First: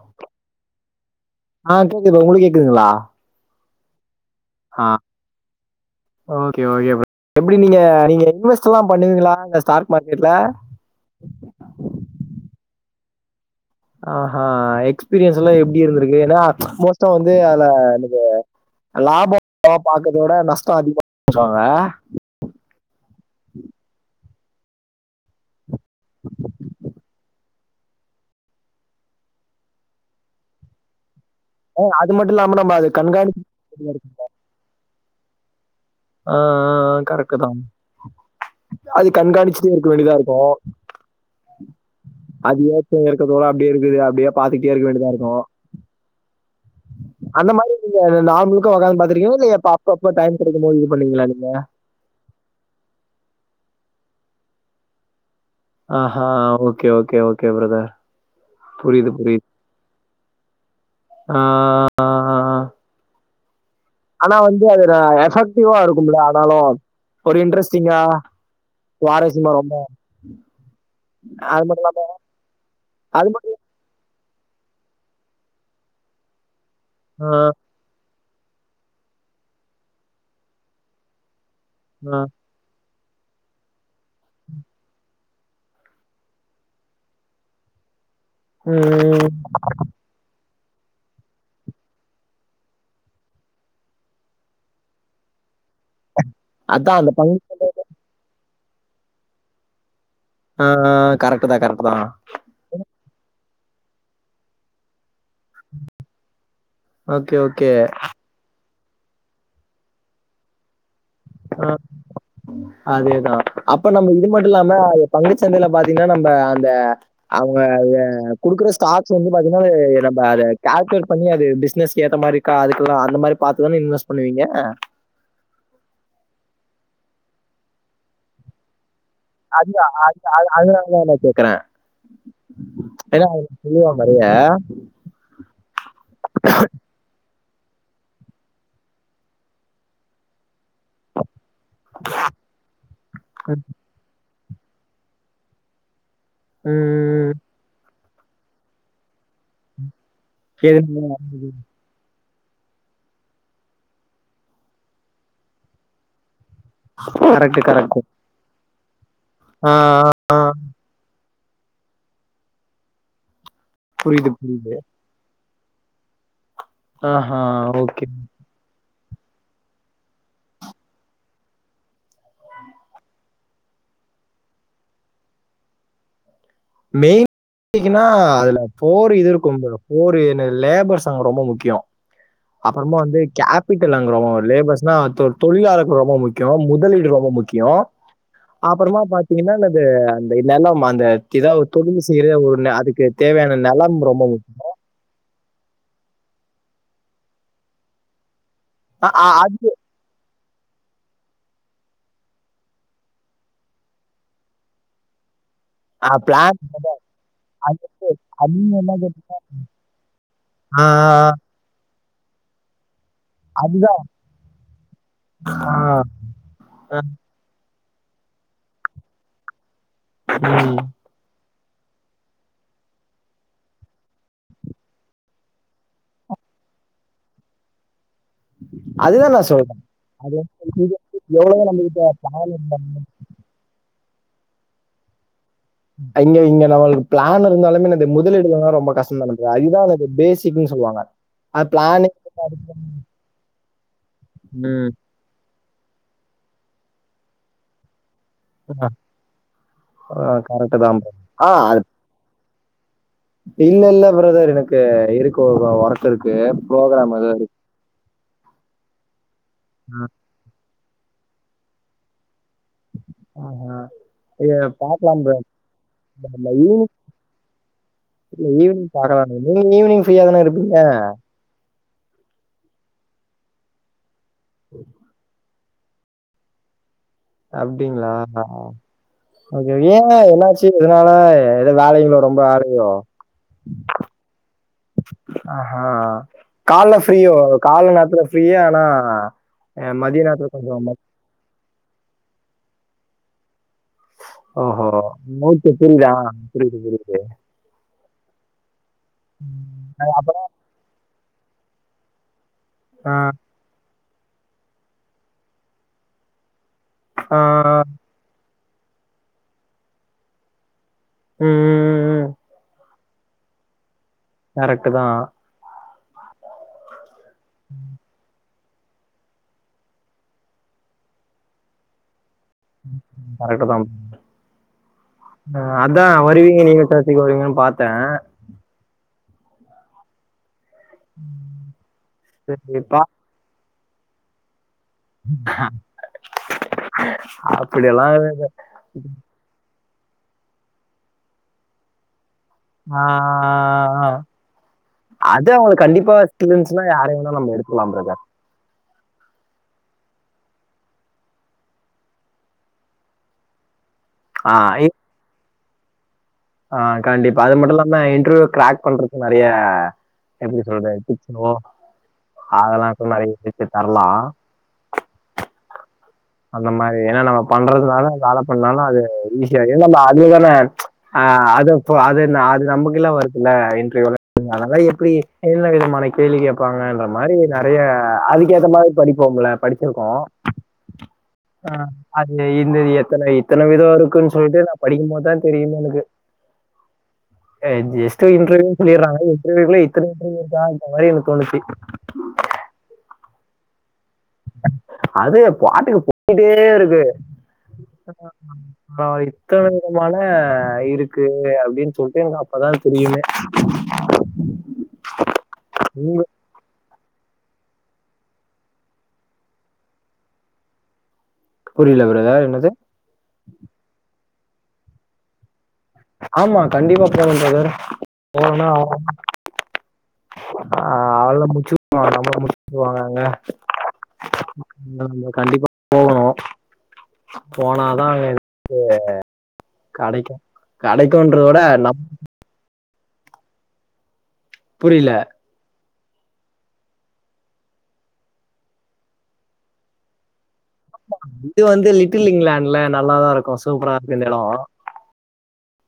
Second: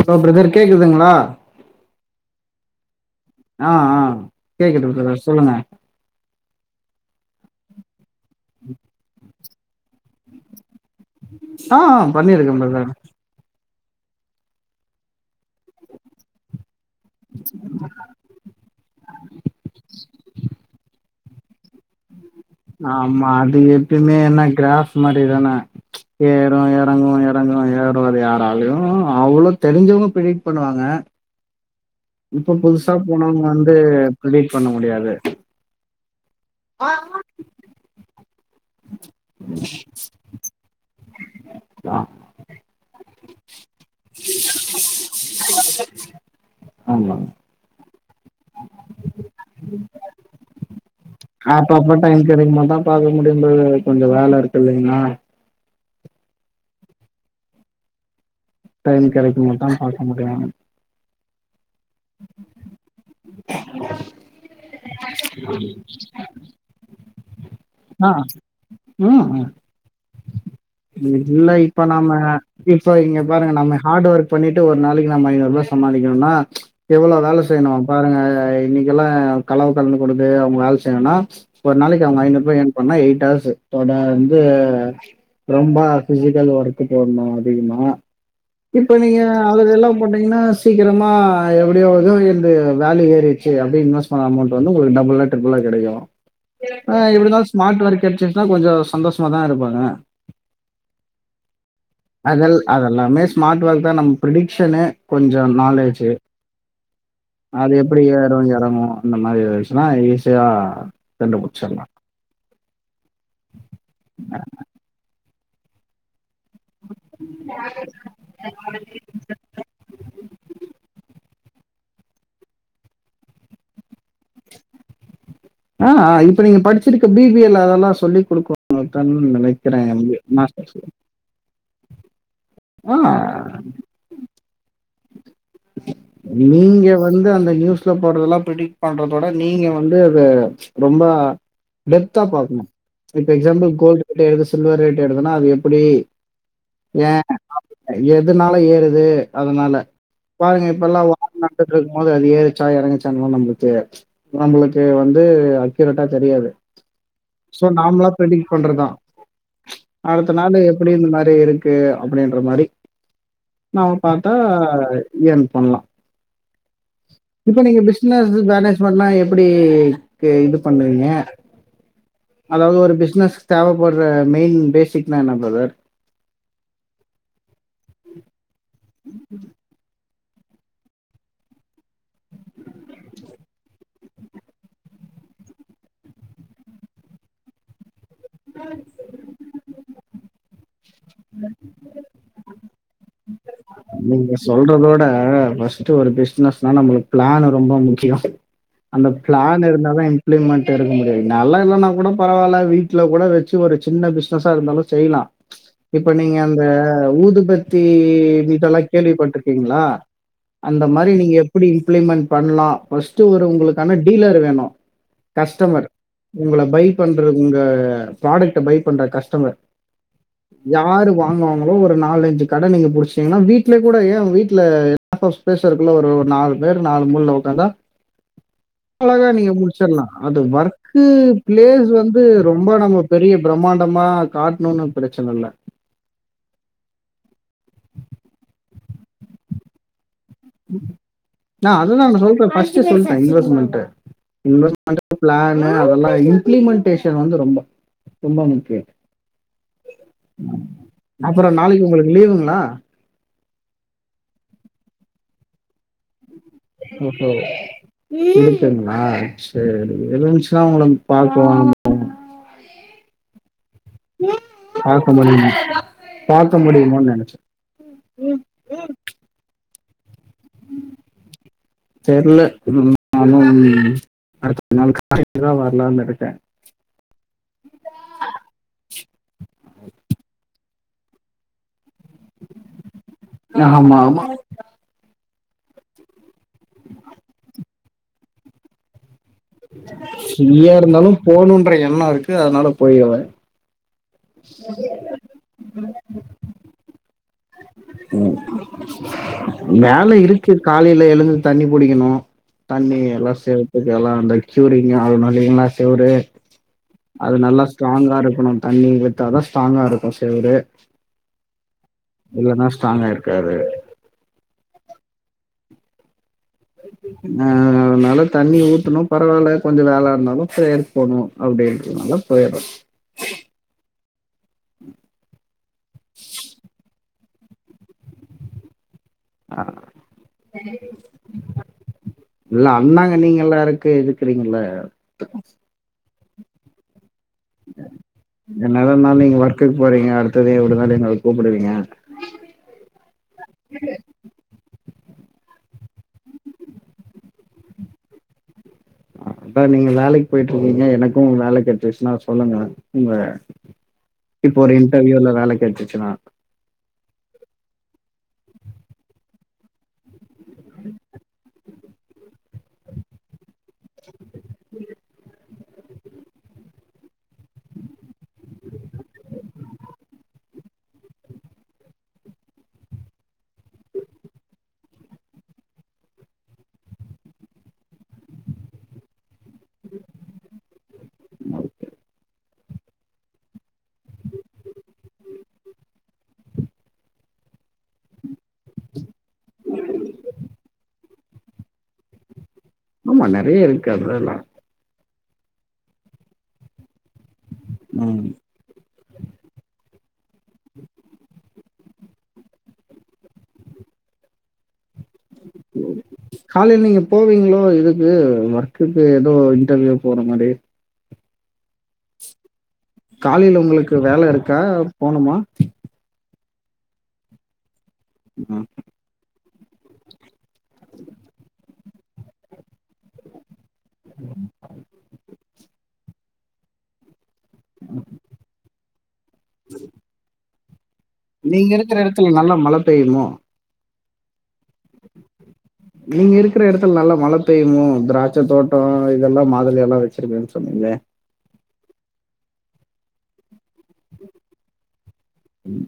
Allow brother கேக்குதுங்ளா ஆ கேக்குது ஒங்ளுக்கு கேக்குதுங்ளா ஆ ஆ கேக்குது பிரதர் சொல்லுங்க ஓகே ஓகே எப்டி நீங்க நீங்க இன்வெஸ்ட்ல்லா பண்ணுவீங்ளா இந்த ஸ்டார்க் மார்க்கெட்ல ஆ பண்ணருக்கே பிரதர் ஆ ஹா எக்ஸ்பீரியன்ஸ் எல்லா எப்டி இருந்திருக்கு ஏனா மோஸ்டா வந்து அல்ல எனக்கு லாபோ பாக்றதவுட நஷ்டோ அதிகோ சொல்லுவாங்க ஆமா அது எப்பய்மே என்ன க்ராஃப் மாரி தான ஏறு எறங்கு எறங்கு ஏ னுவாது யாராலயு அவ்ளோ தெரிஞ்சவங்க பிரிடிட் பண்ணுவாங்க [unintelligible] இப்ப நம்ம அது புதுசா போனவங்க கண்காணிச்சு வந்து பிரடிட் பண்ண முடியாது ஆ கரெக்ட தா அது கண்காணிச்சிட்டே இருக்க வேண்டியதா இருக்கூ ஆ அது ஏத்த எரக்கத்தோட அப்டியே இருக்குது அப்டியே பாத்துக்கிட்டே இருக்க வேண்டியதா இருக்கூ ஆமாங்க அந்த மாரி நீங்க நாள் முழுக்க ஒக்கந்து பாத்துட்ரிக்கிங்களா இல்ல எப்ப அப்பப்ப டைம் கெடைக்கும் போது இது பண்ணுவிங்ளா நீங்க அப்பப்ப டைம் கெடைக்குபோத்தா தா பாக்க முடியு ப்ரோ கொஞ்ச வேல இருக்கு இல்லைங்ளா ஆஹா okay okay okay brother time புரியுது, கெடைக்கும் புரியுது. போதா பாக்க முடியு ஆ [unintelligible] ஆனா வந்து அது எஃபெக்டிவா இருக்கும்ல ஆனாலு ஒரு இன்ட்ரஸ்டிங்கா ஆ ம் சுவாரஸ்ஸிமா ரொம்ப இல்ல அது மட்டு இப்ப இல்லாம நாம இப்ப இங்க அது மட்டு பாருங்க நம்ம ஹார்டு ஒர்க் பண்ணிட்டு ஒரு நாளைக்கு நம்ம ஐநூறுபா சம்பாரிக்குனுன்னா எவ்வளோ ஆ வேல செய்ணு பாருங்க இன்னைக்கெல்லா கலவ கலந்து கொடுத்து அவுங்க வே செய்னுனா ஒரு நாளைக்கு ஆ அவுங்க ஐநூறுபா எய் பண்ணா எயிட் ஹவர்ஸு தொடர்ந்து ரொம்ப ஃபிசிக்கல் ஒர்க் போட்ணு அதிகமா இப்ப நீங்க ம் அதெல்லாம் போட்டீங்ன்னா சீக்கிரமா எப்டியோ எதோ இருந்து வேல்யூ ஏறிட்ச்சு அப்டின் இன்வெஸ் பண்ண அமௌண்ட் வந்து உங்ளுக்கு டபுள்ளா ட்ரிப்புளா கெடைக்கூ அதா ஆ அந்த பங்கு எப்டினாலு ஸ்மார்ட் ஒர்க் கெடச்சிட்ச்சின்னா கொஞ்ச சந்தோஷமாதா இருப்பாங்க ஆ கரெக்ட் தா கரெக்ட் தா அதல் அதெல்லாமே ஸ்மார்ட் வொர்க் தா நம்ம ப்ரடிக்சனு கொஞ்சொ நாலேஜு ஓகே ஓகே அது எப்டி ஏறும் எறங்கும் இந்த மாதிரி இருன்சுன்னா ஈஸியா ஆ கண்டுபிடிச்சிடலாம். அதேதா அப்ப நம்ம இது மட்டுல்லாம பங்குச்சந்தையில பாத்தீங்ன்னா நம்ப அந்த அவ்ங்க குடுக்குற ஸ்டாக் ஸ் வந்து பாத்தீன்னா நம்ப அது கால்குலேட் பண்ணி அது பிஸ்னஸ்கு ஏத்த மாரிகா அதுக்லா அந்த மாரி பாத்துதா இன்வஸ் பண்ணுவீங்க ஆ இப்ப நீங்க படிச்சிருக்க பி பி எ ல அதெல்லா சொல்லி குடுக்குவா அது அது அது அதுதா மாஸ்டர்ஸ்ல. நா கேக்குற ஆ எல்லா அவரு [unintelligible] மாரியே நீங்க வந்து அந்த நியூஸ்ல போட்றதெல்லா பிரடிக்ட் பண்றதோட நீங்க வந்து அது ரொம்ப டெப்தா பாக்ணு இப்ப எக்ஸாம்பிள் கோல்டு் ரேட் ஏறுது சில்வர் ரேட் ஏறுதுன்னா அது எப்புடி ம் ஏன் எதுனால ஏறுது அதனால பாருங்க இப்ப ல்லா வார் நடந்துட்ருக்கு போது அது ஏறுச்சா எறங்குச்சான்ல்லா நம்புளுக்கு தெரியாது நம்மளுக்கு வந்து அக்யூரட்டா தெரியாது கரெக்ட் சோ கரெக்ட் நாம்ளா ப்ரெடிட் பண்றதா அடுத்த நாளு அப்டிந்த மாரி இருக்கு அப்டின்ற மாரி நாம புரியுது பாத்தா புரியுது. ஏன் பண்ணலா ஆஹா! இப்ப நீங்க ஓகே. பிஸ்னஸ் தான பண்ணா எப்டி இது பண்ணுவீங்க அதாவ்து ஒரு பிஸ்னஸ்க் தேவப்பட்ற மெயின் பேசிக் நா என்ன ப்ரதர் மெயின் [inaudible] னா அதுல ஃபோர் இது இருக்கும் ப்ரோ ஃபோர் என்ன லேபர்ஸ்ங்க ரொம்ப முக்கியோ அப்றமா வந்து கேப் பீட்டல்லங்ரோ லேபரஸ்னா தொ தொழிலாளர்கள் ரொம்ப முக்கியோ முதலீடு ரொம்ப முக்கியோ அப்பறமா பாத்தீங்கன்னா அந்த அந்த நெலம் அந்த எதவ தொழிலு த்ரேவூர்ண அதுக்கு தேவையான நெலொ நீங்க சொல்றதோட ஃபஸ் பஸ்டு ஒரு பிஸ்னஸ்னா நம்ளுக்கு பிளான் ரொம்ப முக்கிய அ அந்த அ அது பிளான் இருந்தாதா இப்ளிமெண்ட் இருக்க முடியாது நால்லா இல்லன்னா கூட பரவால்ல வீட்ல கூட வச்சி ஒரு சின்ன பிஸ்னஸா இருந்தாலு செய்லா [inaudible] இப்ப நீங்க பிளான் அந்த ஊதுபத்தி அது எல்லா கேள்விப்பட்ரிக்கீங்களா ஆ அந்த மாரி நீங்க எப்படி இம்ப்ளிமென்ட் பண்லா பஸ்ட்டு ஒரு அதுதான். உங்களுக்கான டீலர் வேணு ஆ, கஸ்டமர் உங்கள பை அ பண்றது உங்க ப்ராடக்ட பை பண்ற கஸ்டமர் ம். யாரு வா வாங்குவாங்களோ ஒரு நாலஞ்சு கட நீங்க புடிச் இல்லனா வீட்லயே கூட ஏ உங் வீட்ல லாட்ஆப் ஸ்பேஸ் இருக்கு இல்ல ஒரு நாலு பேர் நாலு மூல்ல உக்காந்தா அழகா அதுதான் நான் நீங்க சொல்றேன். முடிச்சிட்லா அது வந்து ஒர்க்கு எவ்வளவோ நம்மகிட்ட பிளேஸ் வந்து ரொம்ப நம்ம பெரிய பிரமாண்டமா காட்ணும்னு பிரச்சன இல்ல அங்க இங்க நம்மளுக்கு பிளான் இருந்தாலுமே என்னது முதலீடு இல்லாம ரொம்ப கஷ்ட்ந்தானே ப்ரோ அதுகுதா அத பேஸ் ஆ அதுதா நா சொல்ட்டே ந பஸ்ட் சொல்டே ம். இன்வெஸ்ட்மென்ட் பிளானூ அதெல்லா இம்ப்ளிமென்டேஷன் வந்து ரொம்ப ரொம்ப முக்கிய ஆ கரெக்ட்டு தான் ப்ரோ. அப்புற ஆ அது நாளைக்கு உங்களுக்கு லீவுங்களா இல்ல இல்ல பிரதர் எனக்கு இருக்கு ஒரு ஒர்க்கு இருக்கு ப்ரோகிராம் ஓஹோ எதோ இருக்கு. இருக்குங்ளா சேரி ம். இருந்சுன்னா ஒங்களுக்கு பாப்போ ஆ ஹ பாக்கலா பார்க்க ப்ரோ முடியும் அந்த பார்க்க ஊர் முடியுமோன்னு நினைச்சேன் இல்ல ஈவினிங் பாக்கலா ப்ரோ நீங்க ஈவினிங் ஃப்ரியா தானே இருப்பீங்க தெர்ல நானு அடுத்த நாள் காலலதா வர்லானு இருக்க அப்டிங்ளா ஓகேகே ஏ என்னாச்சு எதனால ஏதோ வேலயில ஒடம்பு அலயுதோ ஆமா ஆமா ஆஹா கால்ல ஃப்ரீயோ கால நேரத்துல ஃப்ரீயே ஆனா மதிய நேரத்துல ஃப்ரீயா கொஞ்சொ இருந்தாலும் போணுன்ற எண்ண இருக்கு அதனால போய்ருவே ஓஹோ [unintelligible] ப்ரீதா புரியுது புரியுது வேல இருக்கு காலயில எழுந்து தண்ணி புடிக்கணு தண்ணி ஆ, எல்லா சேத் ல்லாம் அந்த க்யூரிங் அது பாத்தீங்கனா செவுரு அது ஆ, நல்லா ஸ்ட்ராங்கா இருக்கணு தண்ணி விட்டாதா ஸ்ட்ராங்கா இருக்கு செவரு ம் ம் இல்லனா ஸ்ட்ராங்கா இருக்காது கரெக்டு தா ஆ நலத் தண்ணி ஊத்தணு பரவால்ல கொஞ்ச வேல இருந்தாலு பிரேயர் போகணும் அப்படின்றதுனால போயறது கரெக்டு தா அ அதா வருவீங்க நீங்க சர்சுக்கு வருவீங்கன்னு பாத்தே இல்ல சரிப்பா அண்ணாங்க நீங்க எல்லா இருக்க எதுக் இருக்கறீங்கல அப்படியெல்லாம் இல்ல. என்னதா இருந்தாலு நீங்க ஒர்க்குக்கு போறீங்க அடுத்ததையு எப்டி இருந்தாலு எங்கள கூப்பிடுவீங்க ஆ ஆ அது அவங்க கண்டிப்பா எக்ஸ்பீரியன்ஸ்னா யார வேணுனாலு நம்ப எடுக்கலா ப்ரதர் சார் நீங்க வேலைக்கு போயிட்டு இருக்கீங்க எனக்கும் வேல கெடச்சுச்சுன்னா சொல்லுங்க வே ஆ இப்ப ஒரு இ இன்டர்வியூல வேல கெட்சுச்சுனா ஆ கண்டிப்பா அது மட்டு இல்லாம இன்டர்வியூ கிராக் பண்றக்கு நெறய எப்டி சொல்ற டிப்சோ அதுலமாட்டி நெறய டிப்ஸ்ஸு தரலா அந்த மாரி ஏனா நம்ம பண்றதுனால வேல பண்ணாலு அது ஈஸியா ஏனா நம்ம அதுதான ஆ அது அப்ப அது அது நமக்கெல்லா வருதுல்ல இன்ட்ர்வியூல அதா எப்டி என்ன விதமான கேள்வி கேப்பாங்கன்ற மாரி நறைய அதுக்கேத்த மாரி படிப்போம்ல படிச்சிருக்கோ ஆ அது இந்தது எத்தன இத்தன விதோ இருக்குன் சொல்ட்டு நா படிக்கும்போதா தெரியுமே எனக் கு ஆ ஜஸ்ட் இன்ட்ர்வியூன் சொல்லிர்றாங்க இன்ட்ர்வியூக்குள்ள இத்தன இன்ட்ர்வூயூ இருக்கான்ற மாரி எனக்கு தோணிச்சி உம் ஆமா நறைய இருக்கு அதுலல்லா அது பாட்டுக்கு போயிட்டேருக்கு ம் ஆ இத்தன விதமான இருக்கு அப்டின் சொல்ட்டு எனக்கு அப்பதா தெரியுமே உங்க காலையில நீங்க போவீங்ளோ இதுக்கு ஒர்க்குக்கு எதோ இன்டர்வியூ போற மாரி புரில ப்ரதர் என்னது காலையில உங்குளுக்கு வேல இருக்கா போணுமா ஆமா கண்டிப்பா போணு ப்ரதர் ம் போணூனா ஆ அவ்ள முடிச்சு [inaudible] நம்மள முடிச்சு உட்ருவாங்க அங்க ம் கண்டிப்பா போவ்ணூ போனாதா [inaudible] கெடைக்கூ கெடைக்கூன்றத விட லப் நல்ல மழ பெய்யிமோ புரில நீங்க இருக்கிற எடத்துல நல்லா மழ பெய்யுமோ திராட்ச தோட்டோ இதெல்லா மாதுள எல்லா வச்சிருக்கேன் சொன்னீங்கே இது வந்து லிட்டில் இங்லாண்ட்ல நல்லாதா இருக்கூ சூப்பரா இருக்கூ இந்த எடோ ம்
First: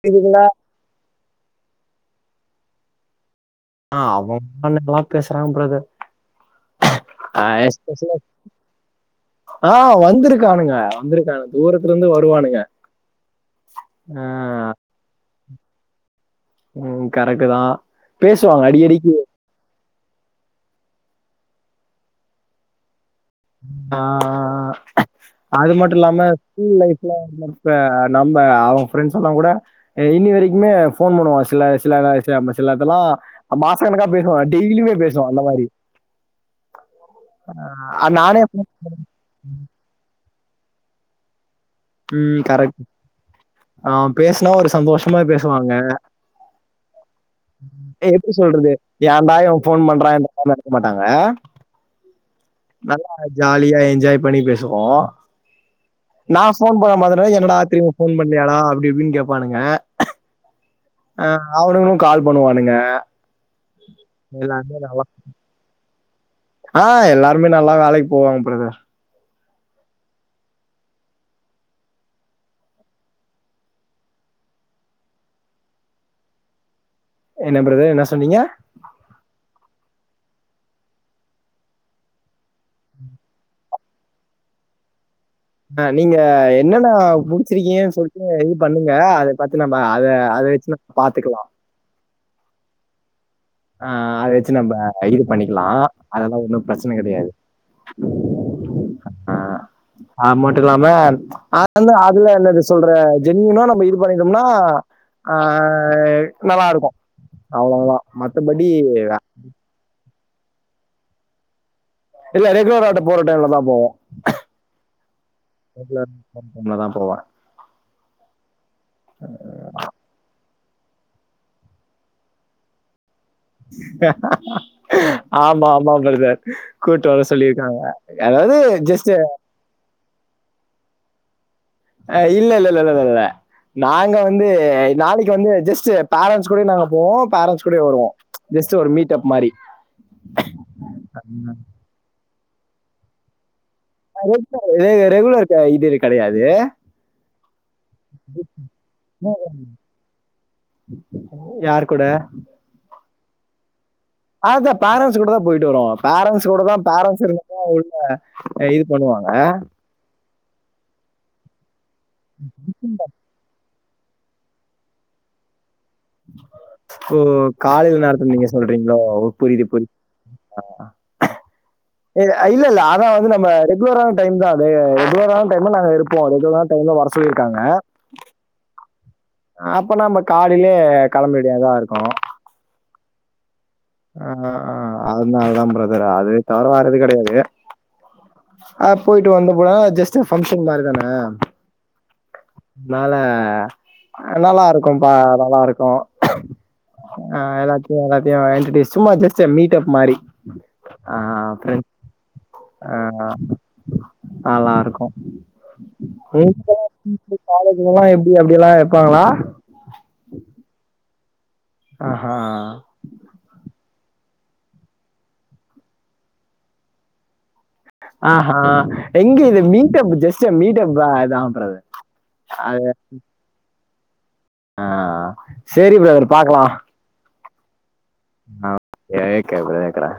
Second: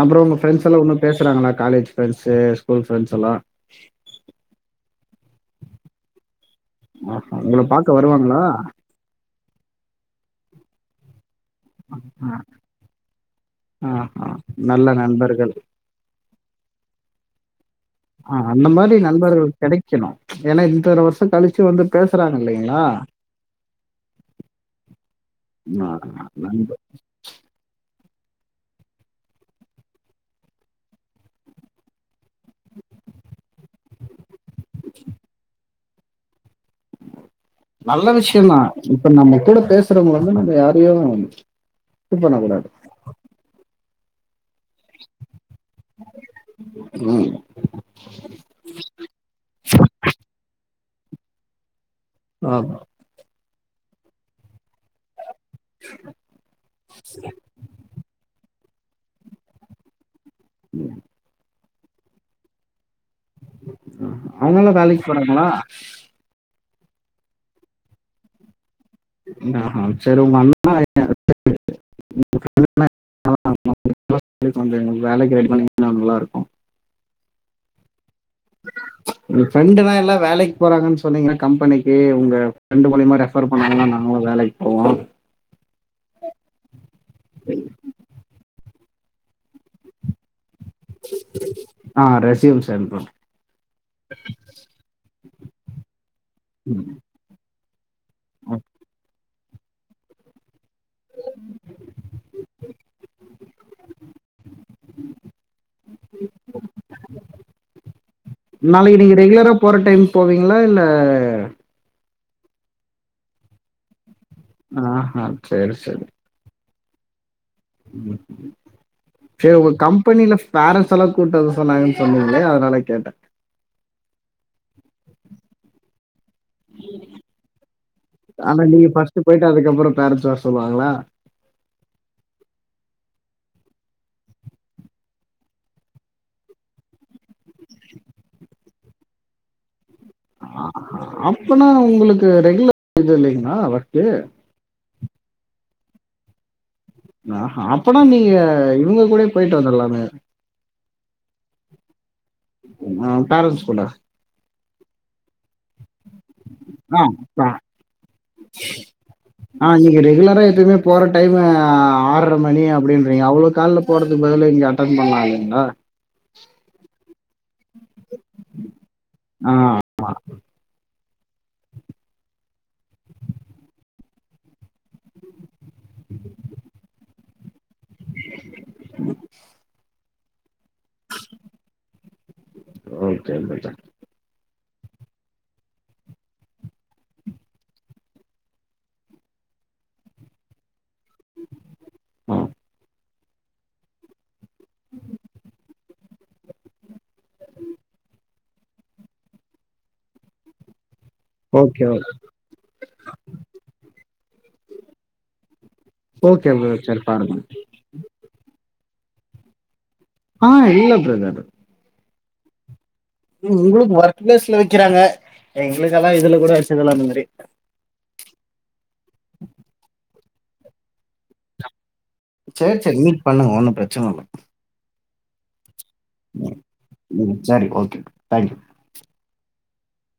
அப்றோ உங்க ஃப்ரெண்ட்ஸ்லா பேசுறாங்களா காலேஜ் ஃப்ரெண்ட்ஸ் ஸ்கூல் ஃப்ரெண்ட்ஸ் எல்லா ஆ அவம் [unintelligible] பேசுறா ப்ரதர் ஆஹா ஆ உங்கள பாக்க எஸ்பெஷலா வருவாங்களா ஆ வந்திருக்கானுங்க வந்திருக்கானுங்க தூரத்துலேந்து வருவானுங்க ஆ ல்ல நண்பர்கள் ம் கரெட்டு தா ஆ பேசுவாங்க அந்த மாரி அடிக்கடிக்கு நண்பர்கள் கெடைக் க்கிணூ ஏனா இத்தன வருஷோ கழிச்சு வந்து பேசுறாங்க இல்லைங்ளா ஆ அது ந மட்டு இல்லாம நண்ப ஸ்கூல் லைஃப்ல இப்ப நம்ம அவ ஃப்ரெண்ட்ஸ் எல்லா கூட இனி வரைக்குமே ஃபோன் பண்ணுவா சில சில செ சிலதுல்லா மாச கணக்கா பேசுவா டெய்லியுமே பேசுவா அந்த மாரி அ நல்ல நானே விஷ்யந்தா இப்ப நம்ம கூட பேசுறவங்க வந்து நம்ம யாரையோ ம் கரெக்ட் ஆ பேசுனா ஒரு சந்தோஷமா பேசுவாங்க ம். ஆ அ எப்டி சொல்றது ஏன்டா இவ ஃபோன் பண்றா [inaudible] எடுக்க மாட்டாங்க ஆ நல்லா ஜாலியா என்ஜாய் பண்ணி பேசுவோ கேட்கவில்லை நா ஃபோன் பண்ண மாதிரினா என்னடா திரும்பி ஃபோன் பண்ணியாடா அப்டிப்பின் கேப்பானுங்க ஆ அவனுங்கூ கால் பண்ணுவானுங்க அவுங்கலா எல்லாருமே வேலைக்கு போறாங்களா ஆ எல்லாருமே நல்லா வேலைக்கு போவாங்க ப்ரதர் ஆ செரி உங்க அண்ணா [inaudible] [unintelligible] கொஞ்ச எங்க வேலைக்கு ரெடி பண்ணிங்னா நல்லாருக்கு என்ன பிரதர் என்னா சொன்னீங்க உங் ஃபிரெண்டுதா எல்லா வேலைக் போறாங்கன் சொன்னீங்னா கம்பெனிக்கி உங்க ஃபிரெண்டு மூலிமா ரெஃபர் பண்ணாங்கனா நாங்ளு வேலைக் கேட்கவில்லை அ நீங்க என்னென்னா முடிச்சிருக்கீங்கன் சொல்ட்டு இது பண்ணுங்க அத பாத்து நம்ப அத அத வச் சின்ன பாத்துக்கலா ஆ ரெச்யூம் சென்ட் பன்ற ஆ அத வச்சு நம்ப இது பண்ணிக்கிலா அதல்லா ஒன்னும் பிரச்சன கெடையாது ம் அ ஆ அம் மட்டு இல்லாம ஆ அந்த அதுல என்னது சொல்ற ஜென்யுனா நம்ம இது பண்ணிட்டம்னா ஆ நல்லாருக்கு அ நாளைக்கு நீங்க ரெகுலரா போற டைம் போவீங்ளா இல்ல இல்ல ரெகுலராட்ட போற டைம்லதா போவோ அ ஆ சேரி சேரி [unintelligible] டைம்லதா போவே ம் ம் சே ஒங் கம் பெனில பேரன்ட்ஸ் எலா கூட்டு வர சொன்னாங்கன் சொன்னிங்லே அதனால கேட்டே ஆமா மா பிரதர் கூட்டு வர சொல்லிருக்காங்க அதாவது ஜஸ்டே ட்டு அதுக்கப்புற பேரன்ட்ஸ் வர சொல்வாங்ளா அ இல்லல்லல்லலல நாங்க வந்து நாளைக்கு வந்து ஜஸ்ட்டு பேரன்ட்ஸ் கூடையு நாங்க போவோ பேரன்ட்ஸ் கூடை வருவோ ஜஸ்ட்டு ஒரு மீட்டப் மாரி ஆ ஆ அப்பனா உங்களுக்கு ரெகுலர் எது இல்லைங்ளா ஒர்க்கு இது ரெகுலர் க இதுரு கெடையாது ஆஹா அப்பனா நீங்க இவுங்க கூடயே போய்ட்டு வந்தல்லாமே யார் கூட ஆஹ் பேரண்ட்ஸ் கூட அதா பேரண்ட்ஸ் கூட தா போய்ட்டு வறோ ஃபேரன்ட்ஸ் கூட தான் பேரன்ட்ஸ் [inaudible] உள்ள இது பண்ணுவாங்க ஆஹ் நீங்க ரெகுலரா எப்பயுமே போற டைமு ஆர மணி அப்படினு றீங்க அவ்ளோ கால்ல போறதுக்கு பதுலா இங்க அட்டன் பண்லா இல்லைங்களா ஓ காலைல நேரத்துல நீங்க சொல்றீங்களோ ஓ ஆ புரிது புரி ஆ எ இல்ல இல்ல அதாவது நம்ம ரெகுலரான டைம் தா அது ரெகுலரான டைம்ல நாங்க இருப் போ ரெகுலரா டைம்ல வர சொல்லிருக்காங்க அப்ப நாம காலைலியே களம்ப வேண்டியதா இருக்கு ஓகே பிரதர். ஆஹ் அதனாலதாம் பிரதர் அது தவற வேற எது கடயாது ஆ போயிட்டு வந்து கூட ஜஸ்ட்டு ஃபங்க்ஷன் மாரி தான ஆஹ் ஆ மேல நல்லா இருக்கும் பா நல்லா இருக்கு ஆஹ் எல்லாத்தையு எல்லாத்தையு இன்டடியூஸ் சும்மா ஜாஸ்ட்டு மீட்டப் மாரி ஆஹ் ஓகே, ஓகே. [unintelligible] ஆஹ் நல்லாருக்கு ஓகே பிரத சேரி பாருங்க இவங்கல்லா எப்டி அப்டில்லா இருப்பாங்களா ஆ இல்ல பிரதர் அஹா உங்குளுக்கு ஒர்க் ப்ளஸ்ல வக்கிறாங்க எங்களுக்கெல்லா இதுல கூட வச்சதல்ல அந்த மாரி ஆஹ எங்க இது மீட்டப் ஜஸ்ட்டு மீட்டப்பாதா பிரதர் சேரி அது சேரி மீட் பண்ணுங்க ஒன்னு பிரச்சன இல்ல ஆ சேரி பிரதர் ம் பாக்கலா ம், சரி ஓகே தேங்க்யூ ஆ ஏக்கர் ஒரு ஏக்கரா